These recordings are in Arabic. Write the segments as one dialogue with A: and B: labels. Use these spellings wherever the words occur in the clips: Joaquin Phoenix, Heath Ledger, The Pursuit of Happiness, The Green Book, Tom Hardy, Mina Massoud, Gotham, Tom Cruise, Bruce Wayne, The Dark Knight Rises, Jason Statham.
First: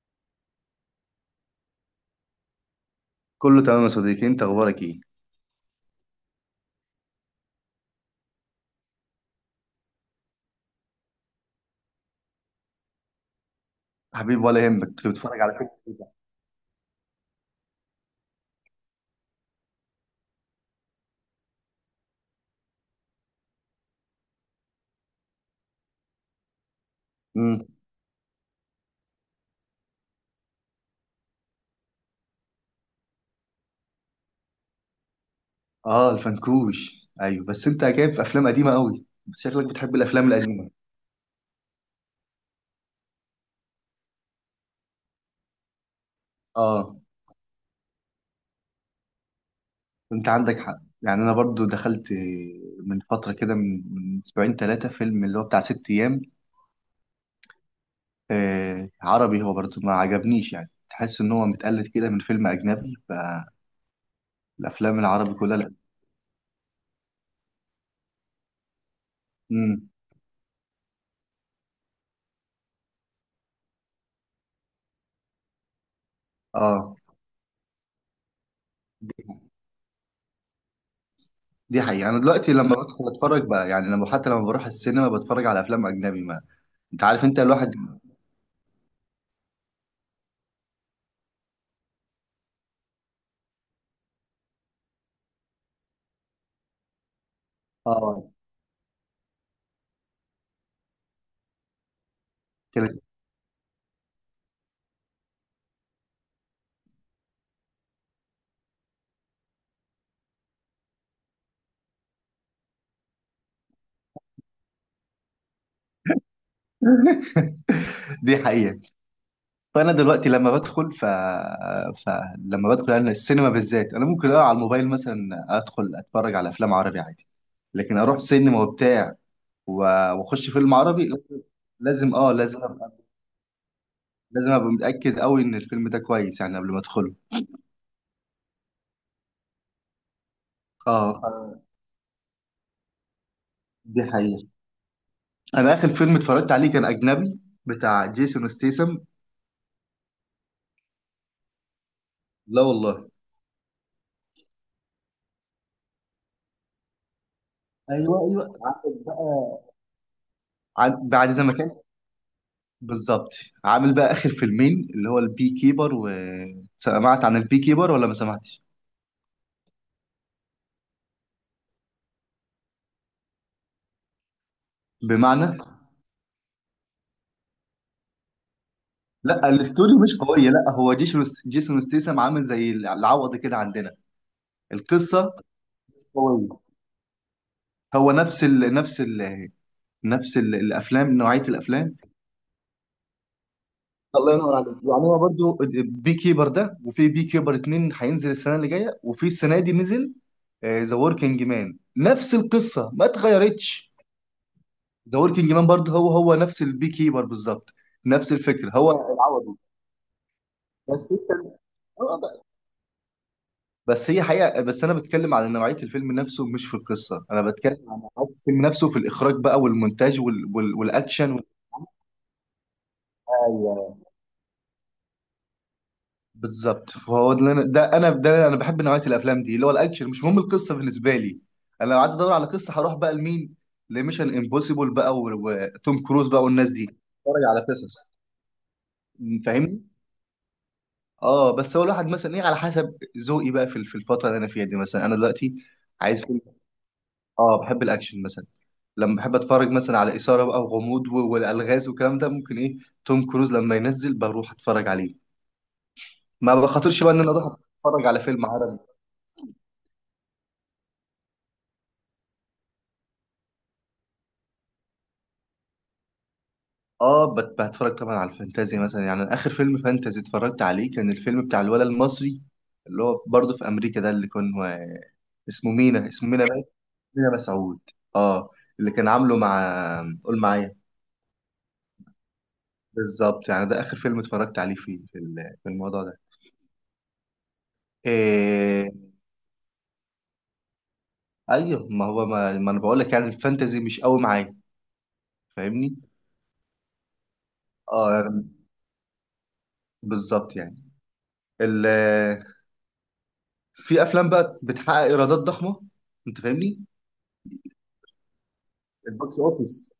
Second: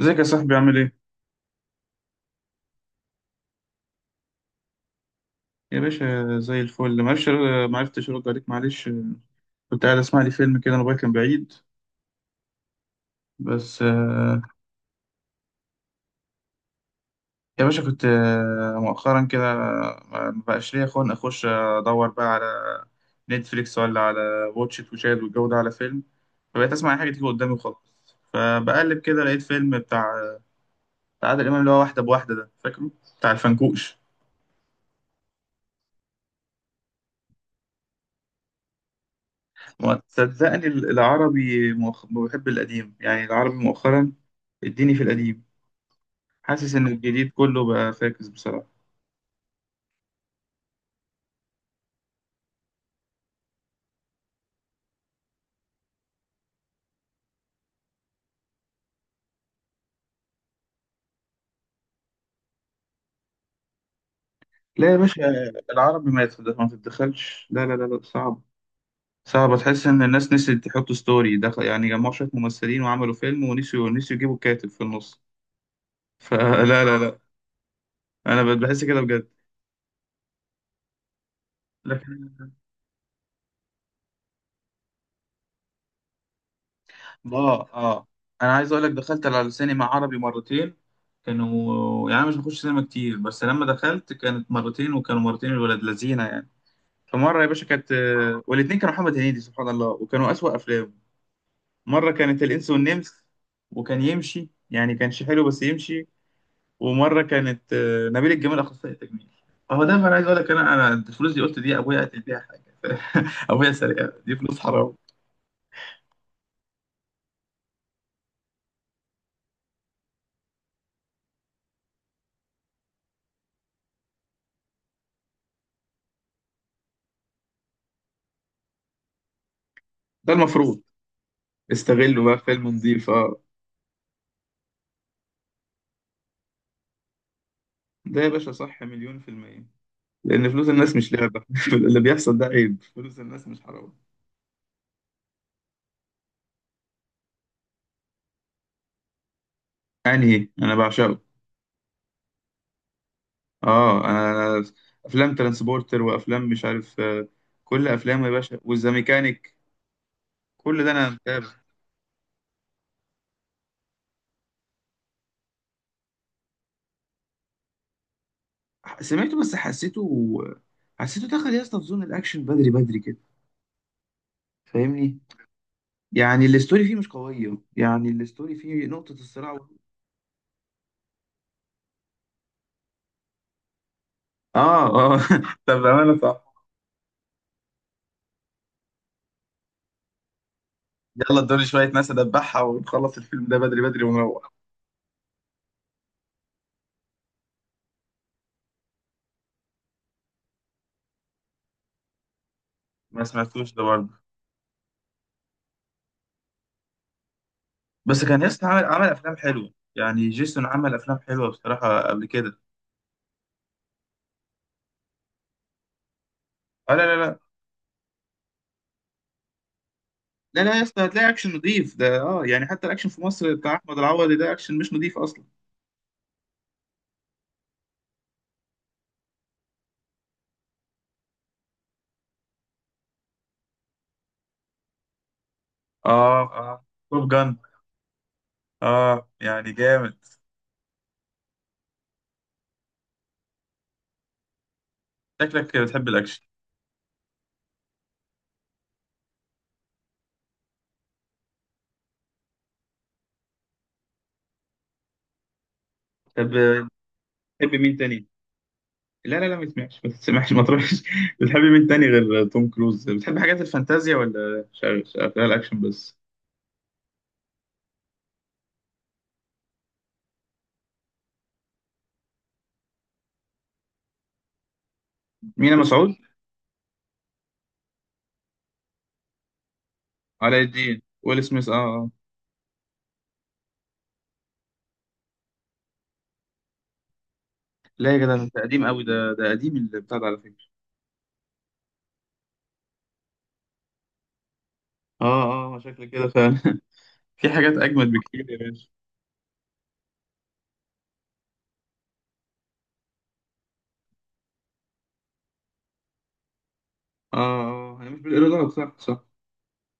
A: ازيك يا صاحبي عامل ايه؟
B: كله تمام يا صديقي، انت اخبارك ايه؟
A: يا باشا زي الفل معرفش معرفتش ارد عليك معلش. كنت قاعد اسمع لي فيلم كده، الموبايل كان بعيد بس
B: حبيبي ولا يهمك، كنت بتتفرج على فيلم.
A: يا باشا. كنت مؤخرا كده ما بقاش ليا خلق اخش ادور بقى على نتفليكس ولا على واتشت وشاهد، والجو ده على فيلم. فبقيت اسمع اي حاجه تيجي قدامي
B: امم
A: وخلاص. فبقلب كده لقيت فيلم بتاع عادل امام اللي هو واحده بواحده ده، فاكره؟ بتاع الفنكوش.
B: اه الفنكوش، ايوه. بس انت جايب في افلام قديمه قوي، بس شكلك بتحب
A: ما
B: الافلام
A: صدقني،
B: القديمه.
A: العربي بحب القديم يعني، العربي مؤخرا اديني في القديم. حاسس ان
B: اه،
A: الجديد كله بقى فاكس بصراحه.
B: انت عندك حق. يعني انا برضو دخلت من فتره كده، من اسبوعين ثلاثه، فيلم اللي هو بتاع ست ايام. عربي، هو برضو ما عجبنيش. يعني تحس ان هو متقلد كده من فيلم اجنبي.
A: لا يا
B: فالافلام
A: باشا،
B: العربي كلها لا.
A: العربي ما تتدخلش، لا صعب. صعب. تحس
B: امم.
A: ان الناس نسيت تحط ستوري دخل، يعني جمعوا شويه ممثلين وعملوا فيلم ونسيوا، يجيبوا كاتب في النص. فلا لا
B: اه،
A: لا لا، انا بحس كده بجد.
B: دي حقيقة. أنا
A: لكن،
B: دلوقتي لما بدخل أتفرج بقى، يعني لما حتى لما بروح السينما بتفرج على أفلام أجنبي. ما انت عارف انت
A: اه
B: الواحد.
A: اه انا عايز اقول لك دخلت على سينما عربي مرتين. كانوا يعني، أنا مش بخش سينما كتير، بس لما دخلت كانت مرتين وكانوا مرتين الولاد لذينه يعني. فمره يا باشا كانت
B: اه.
A: والاتنين كانوا محمد هنيدي سبحان الله، وكانوا اسوأ افلام. مرة كانت الإنس
B: كده.
A: والنمس، وكان يمشي يعني، كانش حلو بس يمشي. ومرة كانت نبيل الجميل أخصائي تجميل. فهو ده أنا عايز أقول لك، أنا الفلوس دي قلت دي أبويا قتل بيها حاجة. أبويا سرقها، دي فلوس حرام.
B: دي حقيقة. فأنا دلوقتي لما بدخل ف... فلما بدخل أنا السينما بالذات، أنا ممكن أقع على الموبايل مثلا، أدخل أتفرج على أفلام عربي عادي. لكن أروح سينما وبتاع و...
A: ده
B: وأخش فيلم
A: المفروض
B: عربي، لازم
A: استغله بقى في
B: لازم
A: فيلم نظيف، أه.
B: أبقى متأكد أوي إن الفيلم ده كويس يعني قبل ما أدخله.
A: ده يا باشا صح مليون في المية. لأن فلوس الناس مش
B: أه
A: لعبة.
B: ف-
A: اللي بيحصل ده عيب، فلوس الناس مش حرام.
B: دي حقيقة. أنا آخر فيلم اتفرجت عليه كان أجنبي، بتاع جيسون ستيسم.
A: أنهي؟ أنا بعشقه.
B: لا والله.
A: أه أنا، أنا أفلام ترانسبورتر وأفلام مش عارف كل
B: ايوه
A: أفلامه يا
B: ايوه،
A: باشا
B: عندك بقى.
A: والزاميكانيك، كل ده انا
B: بعد زي
A: متابع.
B: ما كان بالظبط. عامل بقى اخر فيلمين، اللي هو البي كيبر و سمعت عن البي كيبر ولا ما سمعتش؟
A: سمعته بس حسيته، حسيته دخل يا اسطى في زون الاكشن بدري بدري كده، فاهمني؟
B: بمعنى،
A: يعني الاستوري فيه مش قويه، يعني الاستوري فيه نقطه
B: لا
A: الصراع و...
B: الاستوري مش قويه. لا، هو جيسون ستيسم عامل زي العوض كده عندنا.
A: اه اه.
B: القصه
A: طب
B: مش
A: بامانه
B: قويه.
A: صح.
B: هو الافلام،
A: يلا
B: نوعيه
A: ادوني شويه
B: الافلام.
A: ناس ادبحها ونخلص الفيلم ده بدري بدري
B: الله
A: ونروح.
B: ينور عليك. يعني هو برضو بي كيبر ده، وفي بي كيبر اتنين هينزل السنه اللي جايه، وفي السنه دي نزل ذا وركينج مان، نفس القصه ما
A: ما سمعتوش ده
B: اتغيرتش.
A: برضه.
B: ذا وركينج مان برضه هو نفس البي كيبر بالظبط.
A: بس
B: نفس
A: كان ياسطا
B: الفكره،
A: عمل
B: هو
A: افلام
B: العوضي.
A: حلوه، يعني جيسون عمل
B: بس
A: افلام
B: انت
A: حلوه بصراحه
B: آه
A: قبل
B: بقى.
A: كده.
B: بس هي حقيقه. بس انا بتكلم على نوعيه الفيلم نفسه، مش في
A: اه لا لا
B: القصه.
A: لا.
B: انا بتكلم عن نوعيه الفيلم نفسه في الاخراج بقى والمونتاج
A: لا لا يا اسطى، هتلاقي
B: والاكشن
A: اكشن نضيف ده اه، يعني حتى الاكشن في مصر بتاع
B: ايوه
A: احمد العوضي ده اكشن مش نضيف اصلا.
B: بالظبط. فهو ده اللي انا ده انا ده انا بحب نوعيه الافلام دي، اللي هو الاكشن. مش مهم القصه بالنسبه لي. انا لو عايز ادور على قصه هروح بقى لمين؟ لميشن امبوسيبل بقى وتوم كروز
A: اه
B: بقى والناس دي،
A: اه. توب
B: اتفرج
A: جان،
B: على قصص.
A: اه يعني
B: فاهمني.
A: جامد.
B: اه بس هو الواحد مثلا ايه، على حسب ذوقي بقى في في الفتره اللي انا فيها دي، مثلا انا دلوقتي
A: شكلك بتحب
B: عايز فيلم.
A: الاكشن.
B: اه بحب الاكشن مثلا. لما بحب اتفرج مثلا على اثاره بقى وغموض والالغاز والكلام ده، ممكن ايه، توم كروز لما ينزل بروح اتفرج عليه. ما
A: طب
B: بخاطرش بقى ان انا اروح
A: بتحب مين
B: اتفرج على
A: تاني؟
B: فيلم عربي.
A: لا لا لا، ما تسمعش، ما تروحش. بتحب مين تاني غير توم كروز؟ بتحب حاجات الفانتازيا ولا شغال، اكشن بس؟
B: اه بتفرج طبعا على الفانتازي مثلا. يعني أنا اخر فيلم فانتازي اتفرجت عليه كان الفيلم بتاع الولد المصري اللي هو برضه في امريكا ده، اللي كان هو اسمه
A: مينا
B: مينا،
A: مسعود؟
B: اسمه مينا بقى. مينا مسعود. اه، اللي كان عامله مع، قول
A: علاء
B: معايا.
A: الدين، ويل سميث، اه
B: بالظبط، يعني ده اخر فيلم اتفرجت عليه فيه في الموضوع ده.
A: لا يا جدع، ده قديم
B: إيه؟
A: قوي ده قديم اللي بتاع ده على فكرة.
B: ايوه، ما هو ما, ما انا بقول لك، يعني الفانتازي مش قوي معايا.
A: اه اه
B: فاهمني.
A: شكل كده فعلا. في حاجات اجمد
B: اه
A: بكتير يا باشا.
B: بالظبط يعني، ال في افلام بقى بتحقق ايرادات ضخمه، انت فاهمني؟
A: اه اه، هي مش بالايرادات، صح.
B: البوكس اوفيس.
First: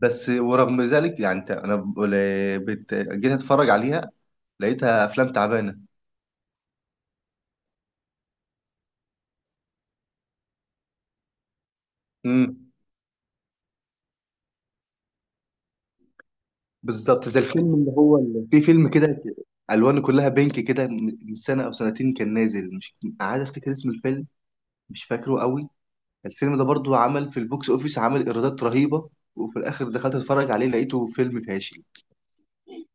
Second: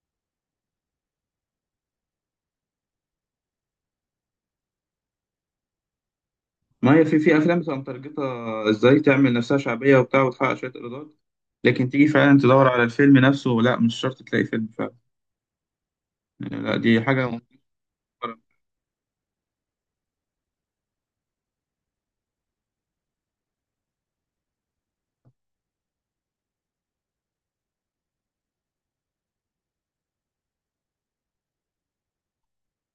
B: بس ورغم ذلك يعني، انت انا بقول- بت- جيت اتفرج عليها لقيتها افلام تعبانه.
A: ما هي في في افلام بتبقى مترجطه، ازاي تعمل نفسها شعبيه وبتاع وتحقق شويه ايرادات، لكن تيجي فعلا تدور
B: امم.
A: على الفيلم نفسه لا، مش شرط تلاقي فيلم فعلا يعني، لا دي حاجة.
B: بالظبط زي الفيلم اللي هو،
A: مفكرة؟
B: اللي في فيلم كده الوانه كلها بينك كده، من سنه او سنتين كان نازل، مش عايز افتكر اسم الفيلم، مش فاكره قوي. الفيلم ده برضو عمل في البوكس اوفيس، عمل ايرادات رهيبه، وفي الاخر دخلت اتفرج عليه لقيته فيلم فاشل.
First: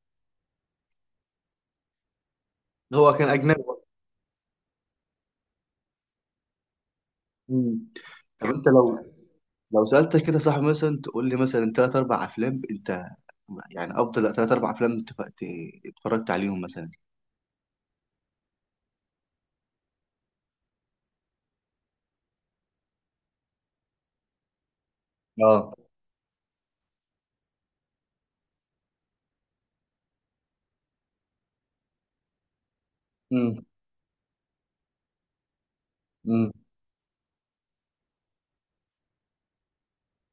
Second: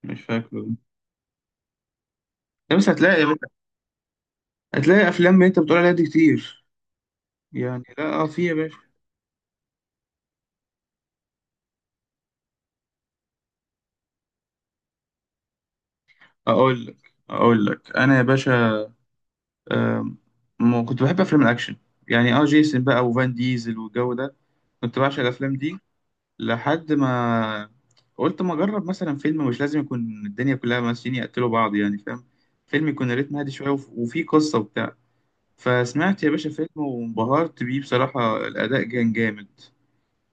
A: مش فاكره. لا، بس
B: هو
A: هتلاقي،
B: كان اجنبي.
A: هتلاقي أفلام أنت بتقول عليها دي كتير،
B: مم.
A: يعني لا اه، في
B: طب
A: يا
B: انت
A: باشا.
B: لو، لو سالتك كده صاحبي، مثلا تقول لي مثلا ثلاث اربع افلام انت، يعني افضل ثلاث اربع افلام انت اتفرجت عليهم
A: أقول
B: مثلا.
A: لك، أنا يا باشا، آم، كنت بحب أفلام الأكشن، يعني اه جيسون بقى وفان ديزل والجو ده، كنت بعشق الأفلام
B: اه.
A: دي. لحد ما قلت ما أجرب مثلا فيلم مش لازم يكون الدنيا كلها ممثلين يقتلوا بعض، يعني فاهم؟ فيلم يكون ريتم هادي
B: امم.
A: شوية، وفيه قصة وبتاع. فسمعت يا باشا
B: امم.
A: فيلم وانبهرت بيه، بصراحة الأداء كان جامد،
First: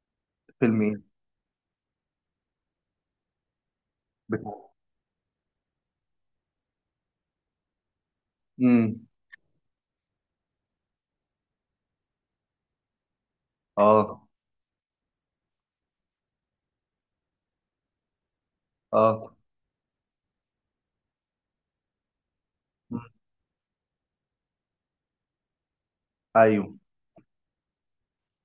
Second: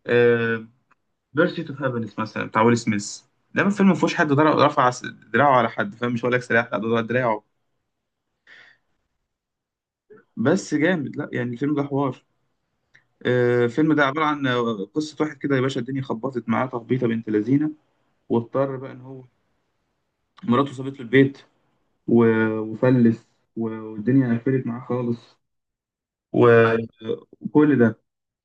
A: أه.
B: فيلم ايه؟
A: بيرسيت اوف هابينس مثلا، بتاع ويل سميث. ده من فيلم ما فيهوش حد
B: بتاع.
A: رفع دراعه على حد، فاهم؟ مش هقول لك سلاح، لا ده ضرب دراعه.
B: امم.
A: بس جامد، لا يعني الفيلم ده حوار، أه. الفيلم ده عبارة
B: اه.
A: عن قصة واحد كده يا باشا، الدنيا خبطت معاه تخبيطة بنت لذينة. واضطر بقى إن هو،
B: اه.
A: مراته سابت له البيت
B: مم.
A: وفلس، والدنيا قفلت معاه خالص، و-
B: ايوه.
A: وكل ده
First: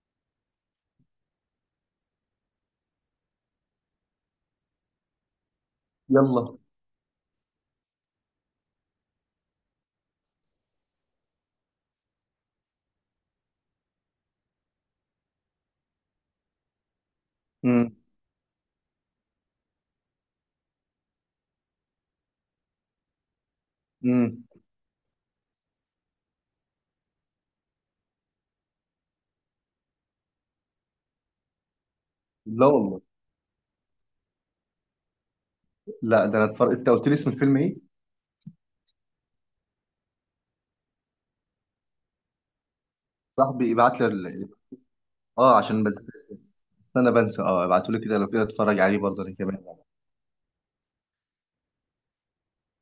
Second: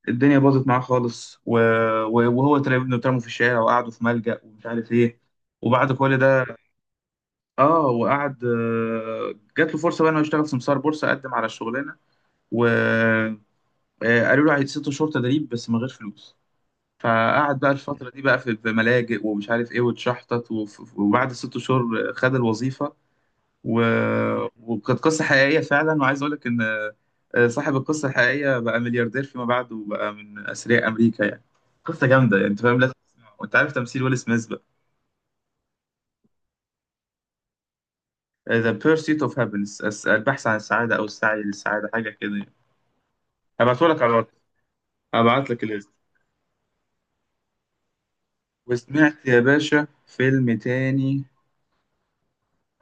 A: الدنيا باظت معاه خالص و... وهو تلاقي ابنه اترموا في الشارع وقعدوا في ملجأ ومش عارف ايه. وبعد كل ده،
B: يلا.
A: اه، وقعد، جات له فرصه بقى انه يشتغل سمسار بورصه. قدم على الشغلانه وقالوا له عايز ست شهور تدريب بس من غير فلوس. فقعد بقى
B: امم.
A: الفتره دي بقى في في ملاجئ ومش عارف ايه واتشحطت، وبعد ست شهور خد الوظيفه، و...
B: امم.
A: وكانت قصة حقيقية فعلا. وعايز أقول لك إن صاحب القصة الحقيقية بقى ملياردير فيما بعد وبقى من أثرياء أمريكا يعني. قصة جامدة يعني، أنت
B: لا
A: فاهم لازم
B: والله.
A: تسمعها، وأنت عارف تمثيل ويل سميث بقى.
B: لا ده انا اتفرج، انت قلت لي اسم الفيلم ايه؟
A: The Pursuit of Happiness، البحث عن السعادة أو السعي للسعادة، حاجة كده يعني.
B: صاحبي
A: هبعته
B: ابعت
A: لك على الواتس،
B: لي.
A: هبعت
B: اه
A: لك
B: عشان
A: الليست.
B: بس، بس انا بنسى، اه ابعتولي كده، لو كده اتفرج عليه برضه
A: وسمعت
B: انا
A: يا
B: كمان.
A: باشا فيلم تاني،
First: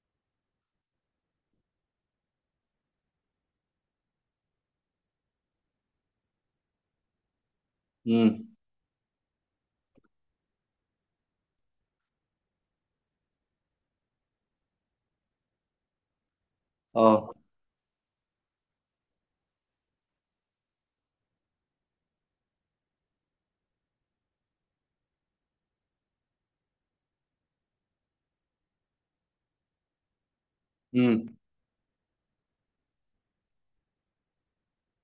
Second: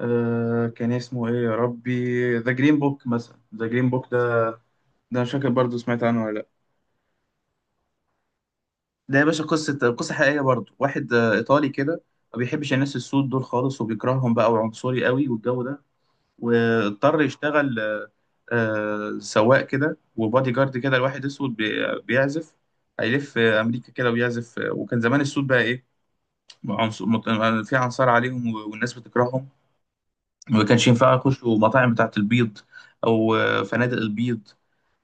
A: آه كان اسمه إيه يا ربي، ذا جرين بوك مثلا. ذا جرين بوك ده، ده مش فاكر برضه، سمعت عنه ولا؟
B: امم.
A: ده يا باشا قصة، قصة حقيقية برضو. واحد إيطالي كده ما بيحبش الناس السود دول خالص وبيكرههم بقى، وعنصري قوي والجو ده. واضطر
B: اه.
A: يشتغل سواق كده وبادي جارد كده لواحد أسود بيعزف. هيلف أمريكا كده ويعزف وكان زمان السود بقى إيه، في عنصار عليهم، والناس بتكرههم وما كانش ينفع
B: امم.
A: يخشوا مطاعم بتاعة البيض أو فنادق البيض.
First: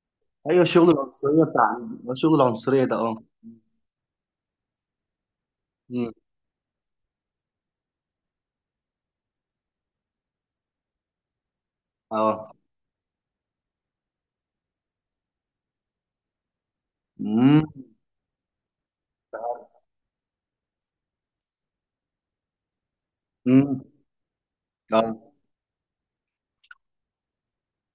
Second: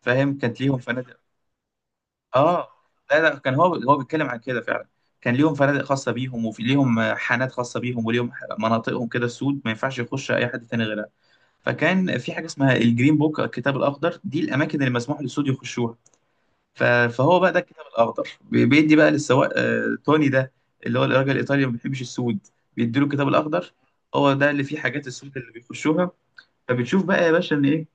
A: فاهم؟ كانت
B: ايوه،
A: ليهم،
B: الشغل العنصريه بتاع، الشغل
A: اه،
B: العنصريه ده
A: لا
B: اه.
A: لا كان هو، بيتكلم عن كده فعلا. كان ليهم فنادق خاصة
B: امم.
A: بيهم، وفي ليهم حانات خاصة بيهم، وليهم مناطقهم كده سود، ما ينفعش يخش أي حد تاني غيرها. فكان في حاجة
B: اه.
A: اسمها الجرين بوك، الكتاب الأخضر، دي الأماكن اللي مسموح للسود يخشوها. فهو بقى ده
B: امم.
A: الكتاب الأخضر بيدي بقى للسواق توني ده اللي هو الراجل الإيطالي اللي ما بيحبش السود، بيديله الكتاب الأخضر.
B: امم.
A: هو ده اللي فيه
B: اه.
A: حاجات السود اللي بيخشوها. فبتشوف بقى يا باشا إن إيه،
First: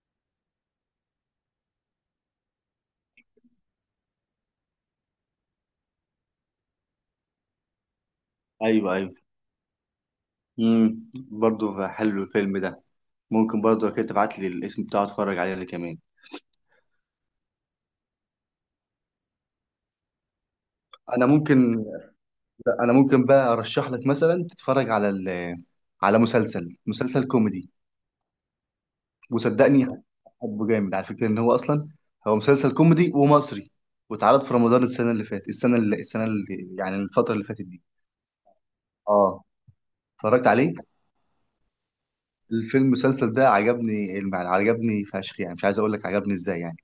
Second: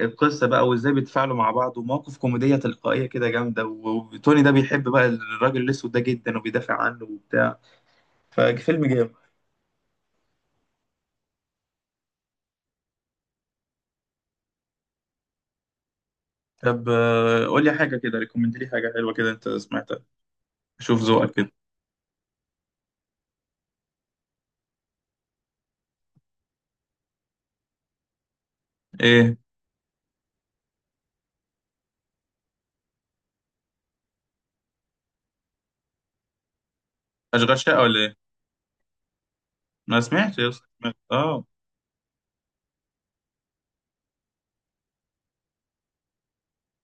A: القصه بقى وازاي بيتفاعلوا مع بعض، ومواقف كوميديه تلقائيه كده جامده، وتوني ده بيحب بقى الراجل الاسود ده جدا وبيدافع عنه وبتاع. ففيلم
B: ايوه
A: جامد.
B: ايوه. امم، برضه حلو الفيلم ده. ممكن برضه كده تبعت لي الاسم بتاعه اتفرج عليه انا كمان.
A: طب قول لي حاجه كده، ريكومند لي حاجه حلوه كده انت سمعتها، شوف
B: انا
A: ذوقك كده.
B: ممكن، لا، انا ممكن بقى ارشح لك مثلا تتفرج على على مسلسل كوميدي.
A: ايه،
B: وصدقني حبه جامد على فكره، ان هو اصلا هو مسلسل كوميدي ومصري، واتعرض في رمضان السنه اللي فاتت السنه اللي السنه اللي يعني الفتره اللي
A: اشغال
B: فاتت
A: شقه
B: دي.
A: ولا ايه؟
B: اه
A: ما سمعتش
B: اتفرجت
A: يا اسطى.
B: عليه.
A: سمعت. اه.
B: الفيلم المسلسل ده عجبني عجبني فشخ يعني، مش عايز اقول لك عجبني ازاي يعني.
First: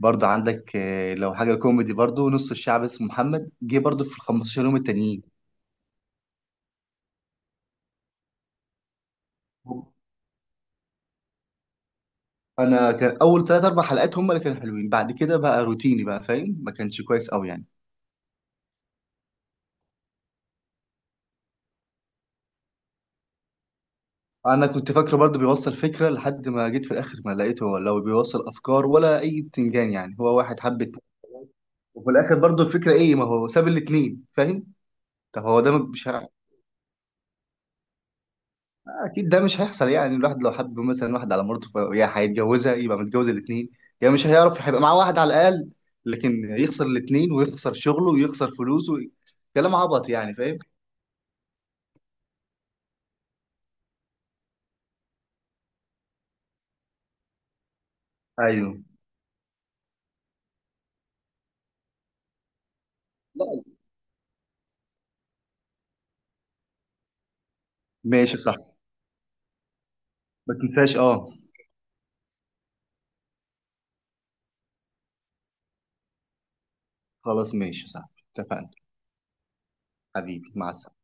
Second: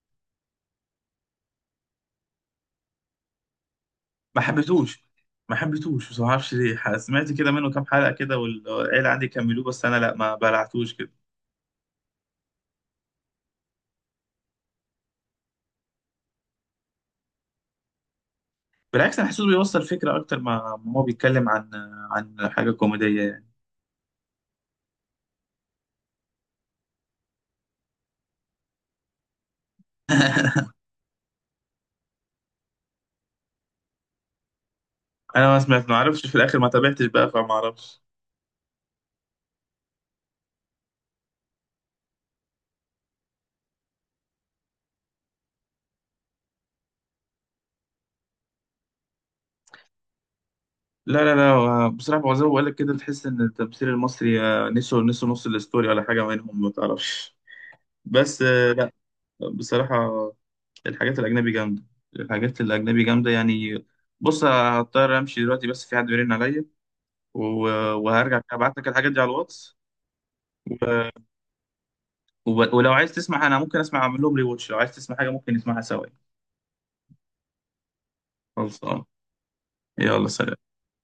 B: برضه عندك لو حاجه كوميدي برضه، نص الشعب اسمه محمد جه برضه في ال
A: ما
B: 15 يوم
A: حبيتهوش،
B: التانيين.
A: ما حبيتهوش، بس ما اعرفش ليه، سمعت كده منه كام حلقه كده، والعيله عندي كملوه بس انا لا، ما بلعتوش كده.
B: انا كان اول ثلاث اربع حلقات هم اللي كانوا حلوين، بعد كده بقى روتيني بقى، فاهم؟ ما كانش كويس قوي يعني.
A: بالعكس، انا حاسس بيوصل فكره اكتر، ما هو بيتكلم عن، عن حاجه كوميديه يعني.
B: انا كنت فاكره برضه بيوصل فكره، لحد ما جيت في الاخر ما لقيته، هو لو بيوصل افكار ولا اي بتنجان. يعني هو واحد حب اتنين، وفي الاخر برضه الفكره ايه؟ ما هو ساب الاتنين، فاهم؟ طب
A: انا ما
B: هو ده
A: سمعت، ما
B: مش
A: اعرفش
B: ه...
A: في الاخر، ما تابعتش بقى، فما اعرفش.
B: اكيد ده مش هيحصل. يعني الواحد لو حب مثلا واحد على مرته ف... يا هيتجوزها يبقى متجوز الاتنين، يا مش هيعرف، هيبقى معاه واحد على الاقل. لكن يخسر الاتنين ويخسر شغله ويخسر فلوسه، كلام عبط يعني، فاهم؟
A: لا، بصراحه هو زي ما بقول لك كده، تحس ان التمثيل المصري، نسوا نص الاستوري ولا حاجه منهم، ما تعرفش. بس
B: ايوه.
A: لا بصراحه، الحاجات الاجنبي جامده،
B: لا.
A: يعني. بص، هضطر امشي دلوقتي بس، في حد بيرن عليا،
B: ماشي
A: وهرجع
B: صح.
A: ابعت لك الحاجات دي على الواتس.
B: ما تنساش اه.
A: ولو عايز تسمع انا ممكن اسمع اعمل لهم ريواتش، لو عايز تسمع حاجه ممكن نسمعها سوا.
B: خلاص ماشي صح، اتفقنا.
A: خلصان، يلا
B: حبيبي
A: سلام.
B: مع السلامه.